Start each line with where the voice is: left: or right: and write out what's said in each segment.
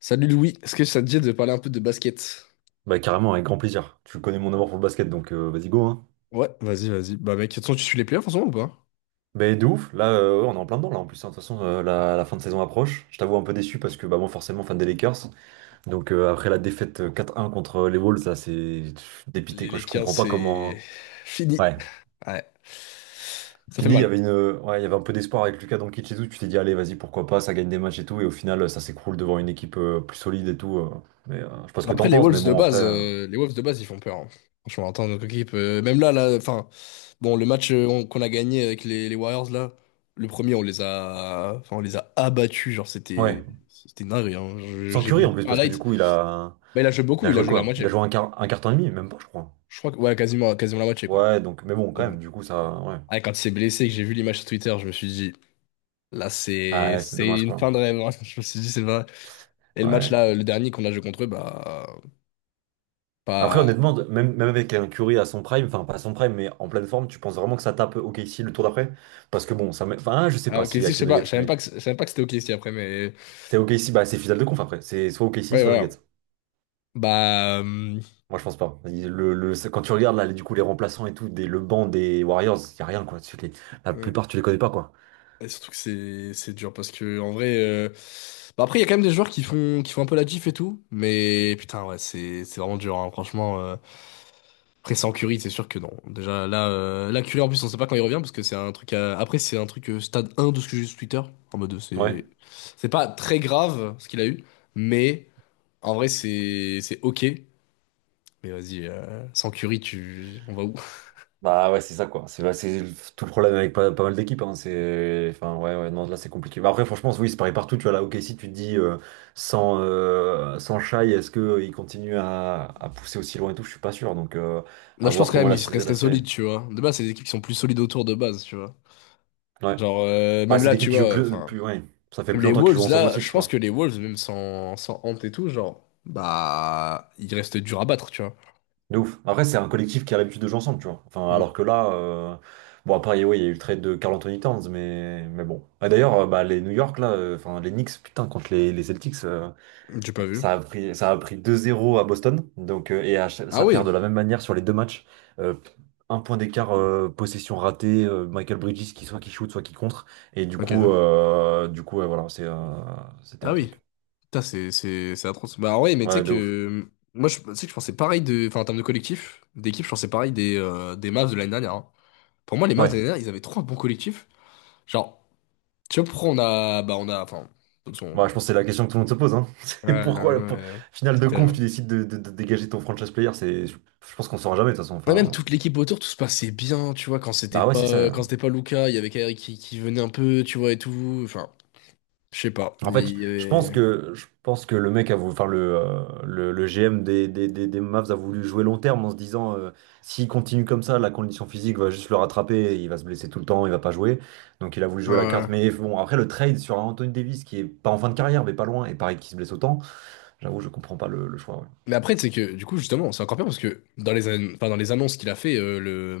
left: Salut Louis, est-ce que ça te dit de parler un peu de basket?
right: Bah carrément, avec grand plaisir. Tu connais mon amour pour le basket, donc vas-y go, hein.
left: Ouais, vas-y, vas-y. Bah mec, de toute façon, tu suis les playoffs en ce moment ou pas?
right: Mais de ouf, là ouais, on est en plein dedans là en plus, hein. De toute façon la fin de saison approche. Je t'avoue un peu déçu parce que bah moi forcément fan des Lakers. Donc après la défaite 4-1 contre les Wolves, là c'est pff, dépité
left: Les
right: quoi, je
left: Lakers,
right: comprends pas comment.
left: c'est fini.
right: Hein. Ouais.
left: Ouais, ça fait
right: Fini, il y
left: mal.
right: avait une. Ouais, il y avait un peu d'espoir avec Lucas Doncic et tout, tu t'es dit allez vas-y pourquoi pas, ça gagne des matchs et tout, et au final ça s'écroule devant une équipe plus solide et tout. Mais je sais pas ce que
left: Après,
right: t'en
left: les
right: penses, mais
left: Wolves de
right: bon après.
left: base, ils font peur, hein. Franchement, attends, notre équipe, même enfin, bon, le match qu'on a gagné avec les Warriors, là, le premier, enfin, on les a abattus. Genre,
right: Ouais.
left: c'était une dinguerie, hein.
right: Sans
left: J'ai
right: Curry
left: vu
right: en plus,
left: un
right: parce que du
left: light.
right: coup il a.
left: Bah, il a joué
right: Il
left: beaucoup,
right: a
left: il a
right: joué
left: joué la
right: quoi? Il
left: moitié.
right: a joué un quart temps et demi, même pas, je crois.
left: Je crois que, ouais, quasiment la moitié, quoi.
right: Ouais, donc, mais bon, quand
left: Donc,
right: même, du coup, ça, ouais.
left: ah, quand il s'est blessé, que j'ai vu l'image sur Twitter, je me suis dit, là,
right: Ah, ouais, c'est
left: c'est
right: dommage,
left: une
right: quoi.
left: fin de rêve, hein. Je me suis dit, c'est vrai. Et le match,
right: Ouais.
left: là, le dernier qu'on a joué contre eux, bah,
right: Après,
left: pas.
right: honnêtement, même avec un Curry à son prime, enfin, pas à son prime, mais en pleine forme, tu penses vraiment que ça tape OKC le tour d'après? Parce que bon, ça met, enfin, je sais
left: Ah,
right: pas
left: ok,
right: si
left: si, je
right: avec les
left: sais pas. Je
right: Nuggets,
left: savais même
right: mais
left: pas que, je savais même pas que c'était ok, si, après, mais.
right: c'est OKC, bah, c'est finale de conf après. C'est soit OKC,
left: Ouais,
right: soit Nuggets.
left: voilà. Bah.
right: Moi, je pense pas. Quand tu regardes, là, du coup, les remplaçants et tout, le banc des Warriors, y a rien, quoi. La
left: euh,
right: plupart, tu les connais pas, quoi.
left: Et surtout que c'est dur parce que en vrai, bah après il y a quand même des joueurs qui font un peu la diff et tout, mais putain ouais c'est vraiment dur hein, franchement. Après sans Curry c'est sûr que non, déjà là, là Curry en plus on sait pas quand il revient parce que c'est un truc après c'est un truc, stade un de ce que j'ai vu sur Twitter, en mode,
right: Ouais.
left: c'est pas très grave ce qu'il a eu, mais en vrai c'est ok, mais vas-y, sans Curry tu on va où?
right: Bah ouais, c'est ça quoi. C'est tout le problème avec pas mal d'équipes. Hein. C'est, enfin ouais, ouais, non, là c'est compliqué. Bah après, franchement, oui, c'est pareil partout. Tu vois là, ok, si tu te dis sans Shai, est-ce que il continue à pousser aussi loin et tout? Je suis pas sûr. Donc
left: Moi
right: à
left: je pense
right: voir
left: quand
right: comment
left: même il serait
right: la série.
left: solide, tu vois, de base c'est des équipes qui sont plus solides autour de base, tu vois.
right: Ouais.
left: Genre,
right: Bah,
left: même
right: c'est
left: là,
right: des équipes
left: tu
right: qui jouent
left: vois,
right: plus,
left: enfin,
right: plus, ouais. Ça fait
left: même
right: plus
left: les
right: longtemps qu'ils jouent
left: Wolves,
right: ensemble
left: là,
right: aussi,
left: je
right: tu
left: pense que
right: vois.
left: les Wolves, même sans Ant et tout, genre, bah, il reste dur à battre, tu vois.
right: De ouf. Après, c'est un collectif qui a l'habitude de jouer ensemble, tu vois. Enfin, alors
left: Hmm.
right: que là, bon après, ouais, il y a eu le trade de Carl Anthony Towns, mais bon. Et d'ailleurs, bah les New York là, enfin les Knicks, putain, contre les Celtics.
left: J'ai pas vu.
right: Ça a pris 2-0 à Boston, donc, et
left: Ah
right: ça
left: oui,
right: perd de la même manière sur les deux matchs. Euh, un point d'écart, possession ratée, Michael Bridges qui soit qui shoot, soit qui contre. Et du coup,
left: ok.
right: euh, du coup ouais, voilà, c'est, c'était
left: Ah
right: un
left: oui.
right: truc.
left: Putain, c'est atroce. Bah ouais, mais tu sais
right: Ouais, de ouf.
left: que, tu sais que je pensais pareil de, enfin, en termes de collectif, d'équipe, je pensais pareil des Mavs de l'année dernière, hein. Pour moi, les Mavs de
right: Ouais,
left: l'année dernière, ils avaient trop un bon collectif. Genre, tu vois, pourquoi on a, enfin, de toute façon,
right: ouais, je pense que c'est la question que tout le monde se pose. Hein. C'est
left: ouais, ouais,
right: pourquoi,
left: ouais.
right: finale
left: C'est
right: de conf,
left: terrible.
right: tu décides de dégager ton franchise player. C'est, je pense qu'on saura jamais de toute façon.
left: Ouais, même
right: Enfin,
left: toute l'équipe autour, tout se passait bien, tu vois,
right: bah ouais, c'est ça.
left: quand c'était pas Luca, il y avait Kairi qui venait un peu, tu vois, et tout. Enfin, je sais pas.
right: En fait,
left: Il y avait-
right: je pense que le mec a voulu, enfin le GM des Mavs a voulu jouer long terme en se disant s'il continue comme ça, la condition physique va juste le rattraper, il va se blesser tout le temps, il va pas jouer. Donc il a voulu jouer la carte.
left: Ouais.
right: Mais bon, après le trade sur un Anthony Davis qui est pas en fin de carrière, mais pas loin, et pareil qui se blesse autant, j'avoue, je comprends pas le choix. Ouais.
left: Mais après, c'est que, du coup, justement, c'est encore pire parce que dans enfin, dans les annonces qu'il a fait, le...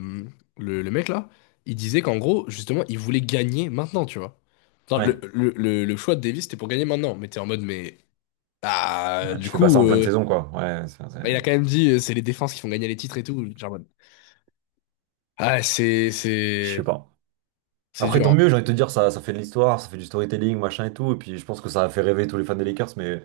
left: mec là, il disait qu'en gros, justement, il voulait gagner maintenant, tu vois. Enfin,
right: Ouais,
left: le choix de Davis, c'était pour gagner maintenant. Mais t'es en mode, mais. Ah,
right: ouais,
left: du
right: tu fais pas ça
left: coup,
right: en pleine saison, quoi. Ouais,
left: bah, il a quand même dit, c'est les défenses qui font gagner les titres et tout. Genre, en mode, ah,
right: je sais pas.
left: c'est
right: Après,
left: dur,
right: tant
left: hein.
right: mieux, j'ai envie de te dire, ça fait de l'histoire, ça fait du storytelling, machin et tout. Et puis je pense que ça a fait rêver tous les fans des Lakers, mais.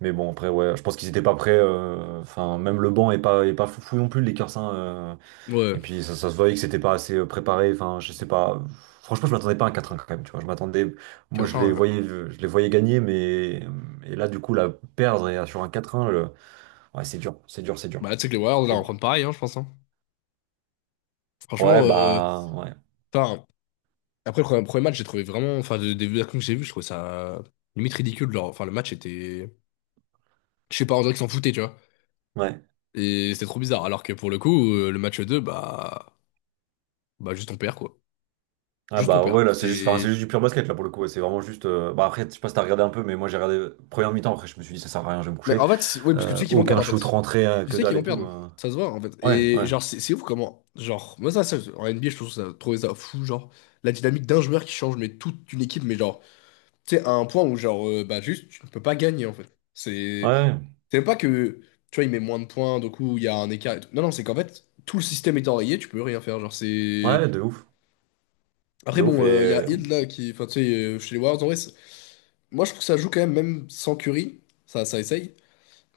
right: Mais bon, après, ouais, je pense qu'ils étaient pas prêts. Enfin, même le banc est pas fou non plus, les Lakers. Hein,
left: Ouais.
right: et puis, ça se voyait que c'était pas assez préparé. Enfin, je sais pas. Franchement, je m'attendais pas à un quatre 1 quand même. Tu vois, je m'attendais. Moi,
left: 4 ans,
right: je les voyais gagner, mais et là, du coup, la perdre et sur un quatre 1 ouais, c'est dur, c'est dur, c'est dur.
left: bah, tu sais que les Warriors, là,
right: C'est
left: on
right: dur.
left: prend pareil, hein, je pense, hein.
right: Ouais,
left: Franchement,
right: bah, ouais,
left: enfin, après le premier match, j'ai trouvé vraiment. Enfin, des versions que j'ai vues, je trouvais ça limite ridicule. Genre, enfin, le match était. Je sais pas, on dirait qu'ils s'en foutaient, tu vois.
right: ouais.
left: Et c'était trop bizarre. Alors que pour le coup, le match 2 bah. Bah, juste on perd, quoi.
right: Ah
left: Juste on
right: bah
left: perd.
right: ouais là c'est juste enfin, c'est
left: C'est.
right: juste du pur basket là pour le coup ouais, c'est vraiment juste bah après je sais pas si t'as regardé un peu mais moi j'ai regardé première mi-temps après je me suis dit ça sert à rien je vais me
left: Mais
right: coucher.
left: en fait, oui, parce que tu sais qu'ils vont perdre,
right: Aucun
left: en
right: shoot
left: fait.
right: rentré
left: Tu
right: que
left: sais qu'ils
right: dalle
left: vont
right: et tout,
left: perdre.
right: hein.
left: Ça se voit, en fait.
right: Ouais,
left: Et
right: ouais,
left: genre, c'est ouf comment. Genre, moi, en NBA, trouvé ça fou. Genre, la dynamique d'un joueur qui change, mais toute une équipe, mais genre. Tu sais, à un point où, genre, bah, juste, tu ne peux pas gagner, en fait.
right: ouais, ouais,
left: C'est même pas que, tu vois, il met moins de points, donc coup, il y a un écart et tout. Non, non, c'est qu'en fait, tout le système est enrayé, tu peux rien faire. Genre, c'est.
right: ouais, de ouf,
left: Après,
right: de ouf.
left: bon,
right: Et
left: il y a
right: euh,
left: Hill, là, qui. Enfin, tu sais, chez les Warriors, en vrai, c'est- moi, je trouve que ça joue quand même, même sans Curry. Ça essaye.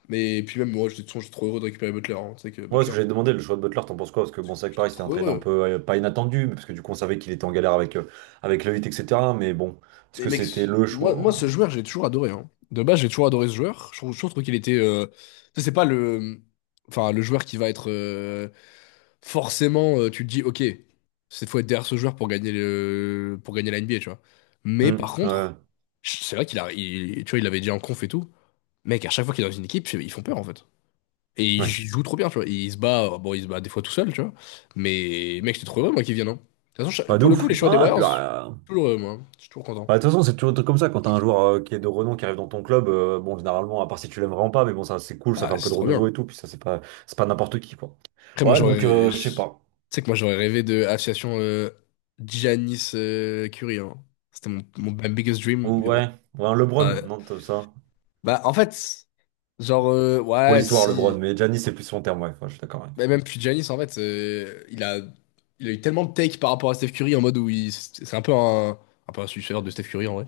left: Mais puis, même, moi, j'étais de toute façon, j'étais trop heureux de récupérer Butler, hein. Tu sais que
right: moi, ce
left: Butler,
right: que j'avais demandé, le choix de Butler, t'en penses quoi? Parce que bon, c'est vrai que
left: j'étais
right: pareil, c'était un
left: trop
right: trade un
left: heureux.
right: peu pas inattendu, mais parce que du coup, on savait qu'il était en galère avec le Heat, etc. Mais bon, est-ce
left: Mais
right: que
left: mec,
right: c'était le choix?
left: moi ce joueur, j'ai toujours adoré, hein. De base, j'ai toujours adoré ce joueur. Je trouve qu'il était. Tu sais, c'est pas le. Enfin, le joueur qui va être. Forcément, tu te dis, ok, cette fois être derrière ce joueur pour pour gagner la NBA, tu vois. Mais
right: Hmm,
left: par
right: ouais,
left: contre, c'est vrai qu'il a. Tu vois, il l'avait dit en conf et tout. Mec, à chaque fois qu'il est dans une équipe, ils font peur en fait. Et il
right: ouais,
left: joue trop bien, tu vois. Il se bat, bon, il se bat des fois tout seul, tu vois. Mais mec, j'étais trop heureux, moi, qu'il vienne, hein. De toute façon,
right: bah, de
left: pour le coup,
right: ouf.
left: les choix des
right: Ah, et puis,
left: Warriors, toujours heureux, moi, hein. Je suis toujours content.
right: bah, de toute façon, c'est toujours des trucs comme ça quand t'as un joueur qui est de renom qui arrive dans ton club. Bon, généralement, à part si tu l'aimes vraiment pas, mais bon, ça c'est cool, ça fait
left: Ah,
right: un peu
left: c'est
right: de
left: trop
right: renouveau
left: bien.
right: et tout. Puis ça, c'est pas n'importe qui, quoi.
left: Après, moi,
right: Ouais, donc,
left: j'aurais.
right: je sais pas.
left: Tu sais que moi, j'aurais rêvé de association Giannis Curie, hein. C'était mon my biggest dream, mais bon.
right: Ouais, ouais, un LeBron,
left: Euh,
right: non, t'as ça.
left: bah, en fait, genre,
right: Pour
left: ouais,
right: l'histoire, LeBron,
left: si.
right: mais Giannis, c'est plus son terme, ouais, ouais, je suis d'accord, ouais.
left: Mais même puis Giannis, en fait, il a eu tellement de take par rapport à Steph Curry en mode où il. C'est un peu un suceur de Steph Curry, en vrai.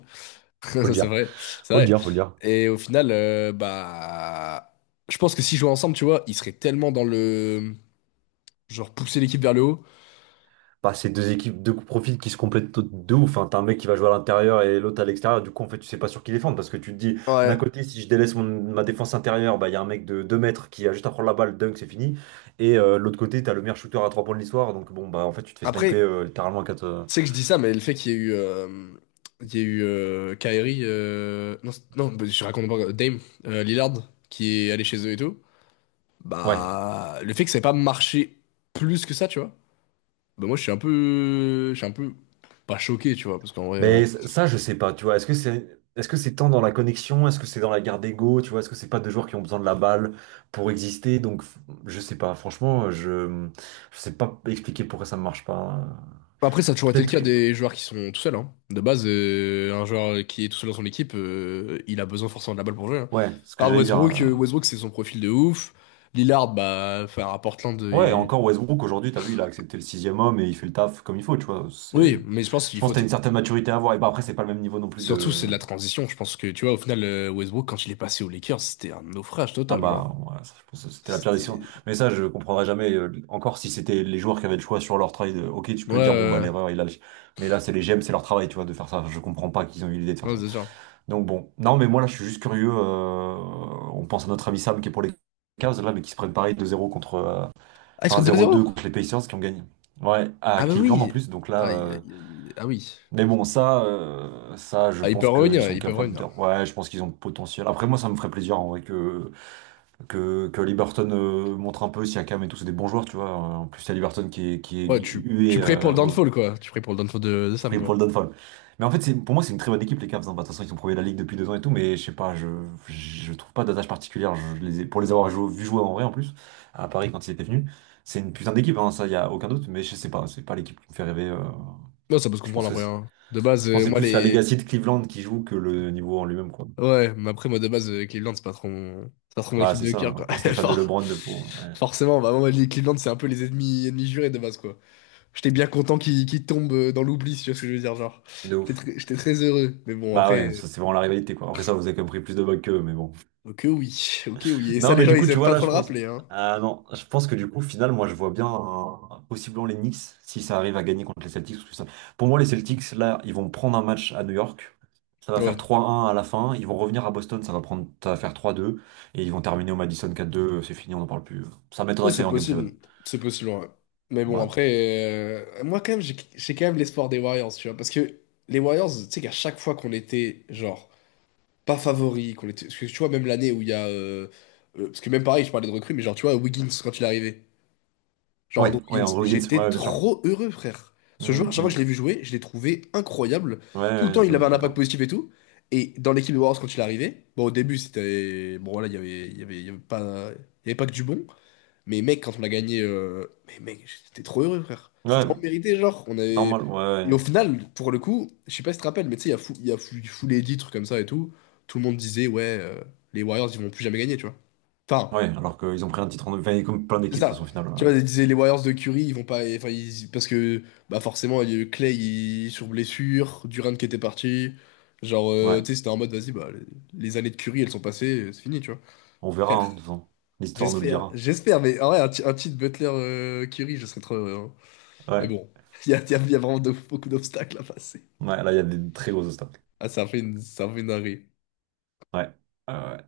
right: Faut le
left: C'est
right: dire,
left: vrai, c'est
right: faut le
left: vrai.
right: dire, faut le dire.
left: Et au final, bah. Je pense que s'ils jouaient ensemble, tu vois, ils seraient tellement dans le. Genre, pousser l'équipe vers le haut.
right: Bah, c'est deux équipes, deux profils qui se complètent de ouf. Enfin, t'as un mec qui va jouer à l'intérieur et l'autre à l'extérieur. Du coup, en fait, tu sais pas sur qui défendre parce que tu te dis, d'un
left: Ouais.
right: côté, si je délaisse ma défense intérieure, bah, il y a un mec de 2 mètres qui a juste à prendre la balle, dunk, c'est fini. Et de l'autre côté, t'as le meilleur shooter à 3 points de l'histoire. Donc, bon, bah, en fait, tu te fais sniper
left: Après,
right: littéralement à 4.
left: tu sais que je dis ça, mais le fait qu'il y ait eu, il y ait eu Kyrie, non, non, bah, je raconte pas, Dame, Lillard, qui est allé chez eux et tout,
right: Ouais.
left: bah, le fait que ça ait pas marché plus que ça, tu vois, bah moi je suis un peu, je suis un peu pas choqué, tu vois, parce qu'en vrai,
right: Mais ça, je sais pas, tu vois. Est-ce que c'est tant dans la connexion? Est-ce que c'est dans la garde d'ego? Tu vois, est-ce que c'est pas deux joueurs qui ont besoin de la balle pour exister? Donc, je sais pas. Franchement, je sais pas expliquer pourquoi ça ne marche pas.
left: après ça a toujours été le
right: Peut-être
left: cas
right: que
left: des joueurs qui sont tout seuls, hein. De base, un joueur qui est tout seul dans son équipe, il a besoin forcément de la balle pour jouer, hein.
right: ouais, ce que
left: Regarde
right: j'allais dire.
left: Westbrook, Westbrook c'est son profil de ouf, Lillard, bah, enfin, à Portland,
right: Ouais, encore Westbrook aujourd'hui, t'as vu, il a accepté le sixième homme et il fait le taf comme il faut, tu vois. C'est
left: oui, mais je pense
right: je
left: qu'il
right: pense
left: faut...
right: que t'as
left: t-
right: une certaine maturité à avoir. Et bah après, c'est pas le même niveau non plus
left: Surtout, c'est
right: de.
left: de la transition. Je pense que, tu vois, au final, Westbrook, quand il est passé aux Lakers, c'était un naufrage
right: Ah
left: total,
right: bah,
left: genre.
right: ouais, ça, je pense que c'était la pire décision.
left: C'était...
right: Mais ça, je comprendrais jamais. Encore si c'était les joueurs qui avaient le choix sur leur trade, ok, tu
left: Ouais,
right: peux te dire, bon, bah, l'erreur, il a. Mais là, c'est les GM, c'est leur travail, tu vois, de faire ça. Je comprends pas qu'ils ont eu l'idée de faire
left: ouais, ouais,
right: ça.
left: c'est genre...
right: Donc bon. Non, mais moi, là, je suis juste curieux. On pense à notre ami Sam qui est pour les Cavs, là, mais qui se prennent pareil 2 zéro contre.
left: Ah, ils sont
right: Enfin,
left: deux
right: 0-2
left: zéro.
right: contre les Pacers qui ont gagné. Ouais, à
left: Ah bah
right: Cleveland en
left: oui!
right: plus. Donc là.
left: Aïe, aïe, aïe. Ah oui.
right: Mais bon, ça, je
left: Ah, ils
right: pense
left: peuvent
right: qu'ils
left: revenir,
right: sont
left: ils peuvent
right: capables
left: revenir.
right: de. Ouais, je pense qu'ils ont le potentiel. Après, moi, ça me ferait plaisir en vrai que que Liberton montre un peu, Siakam et tout, c'est des bons joueurs, tu vois. En plus, il y a Liberton qui est
left: Ouais,
right: hué,
left: tu pries pour le downfall, quoi. Tu pries pour le downfall de
right: je
left: Sam,
right: prie
left: quoi.
right: pour le Dunfall. Mais en fait, c'est, pour moi, c'est une très bonne équipe, les Cavs. Hein. Bah, de toute façon, ils sont premiers de la ligue depuis 2 ans et tout, mais je sais pas, je trouve pas d'attache particulière. Pour les avoir vu jouer en vrai, en plus, à Paris quand ils étaient venus, c'est une putain d'équipe, hein, ça, il y a aucun doute, mais je sais pas, c'est pas l'équipe qui me fait rêver.
left: Non, ça peut se
right: Je
left: comprendre,
right: pense que
left: après,
right: c'est,
left: hein. De base,
right: je pense que c'est
left: moi,
right: plus la
left: les...
right: legacy de Cleveland qui joue que le niveau en lui-même, quoi.
left: Ouais, mais après, moi, de base, Cleveland, c'est pas trop mon... c'est pas trop mon
right: Bah,
left: équipe
right: c'est
left: de
right: ça,
left: cœur,
right: hein. À
left: quoi.
right: part Stéphane de
left: Genre,
right: LeBron de fou, hein. Ouais,
left: forcément, bah, moi, les Cleveland, c'est un peu ennemis jurés, de base, quoi. J'étais bien content qu'il tombe, dans l'oubli, si tu vois ce que je veux dire, genre.
right: de ouf.
left: J'étais très heureux. Mais bon,
right: Bah
left: après,
right: ouais, ça, c'est vraiment la rivalité, quoi. Après ça, vous avez quand même pris plus de bugs qu'eux, mais bon.
left: ok oui, ok oui. Et ça,
right: Non,
left: les
right: mais
left: gens,
right: du coup,
left: ils
right: tu
left: aiment
right: vois,
left: pas
right: là,
left: trop
right: je
left: le
right: pense...
left: rappeler, hein.
right: Ah non, je pense que du coup, au final, moi, je vois bien possiblement les Knicks, si ça arrive à gagner contre les Celtics, pour moi, les Celtics, là, ils vont prendre un match à New York. Ça va faire
left: Ouais.
right: 3-1 à la fin. Ils vont revenir à Boston, ça va faire 3-2. Et ils vont terminer au Madison 4-2. C'est fini, on n'en parle plus. Ça
left: Oh,
right: m'étonnerait que ça
left: c'est
right: aille en Game 7.
left: possible. C'est possible, ouais. Mais bon,
right: Ouais.
left: après, moi, quand même, j'ai quand même l'espoir des Warriors, tu vois. Parce que les Warriors, tu sais qu'à chaque fois qu'on était, genre, pas favoris, qu'on était... Parce que tu vois, même l'année où il y a... parce que même pareil, je parlais de recrues, mais genre, tu vois, Wiggins, quand il est arrivé. Genre
right: Ouais,
left: Andrew
right: ouais,
left: Wiggins,
right: Andrew Wiggins, ouais,
left: j'étais
right: ouais, bien sûr.
left: trop heureux, frère. Ce joueur,
right: Hum,
left: chaque fois que je l'ai
right: hum.
left: vu jouer, je l'ai trouvé incroyable.
right: Ouais,
left: Tout le
right: ouais,
left: temps,
right: je
left: il
right: te
left: avait
right: vois,
left: un impact
right: d'accord.
left: positif et tout. Et dans l'équipe de Warriors, quand il est arrivé, bon, au début, c'était. Bon, voilà, il y avait pas... il y avait pas que du bon. Mais mec, quand on a gagné. Mais mec, j'étais trop heureux, frère.
right: Ouais,
left: C'était en mérité, genre. On avait...
right: normal, ouais,
left: Et au
right: ouais.
left: final, pour le coup, je sais pas si tu te rappelles, mais tu sais, il y a fou, fou les titres comme ça et tout. Tout le monde disait, ouais, les Warriors, ils vont plus jamais gagner, tu vois. Enfin,
right: Ouais, alors qu'ils ont pris un titre en... Enfin, comme plein
left: c'est
right: d'équipes, de toute
left: ça.
right: façon, au final.
left: Tu vois, les Warriors de Curry, ils vont pas. Enfin, ils- parce que bah forcément, il y a eu Clay il- sur blessure, Durant qui était parti. Genre,
right: Ouais,
left: tu sais, c'était en mode, vas-y, bah, les années de Curry, elles sont passées, c'est fini, tu vois.
right: on verra, hein,
left: Frère,
right: de toute façon. L'histoire nous le
left: j'espère,
right: dira.
left: j'espère, mais en vrai, ti- un titre Butler Curry, je serais trop heureux, hein. Mais
right: Ouais,
left: bon, il y a vraiment de- beaucoup d'obstacles à passer.
right: ouais, là, il y a des très gros obstacles.
left: Ah, ça a fait une, ça a fait une dinguerie.
right: Ouais. Euh,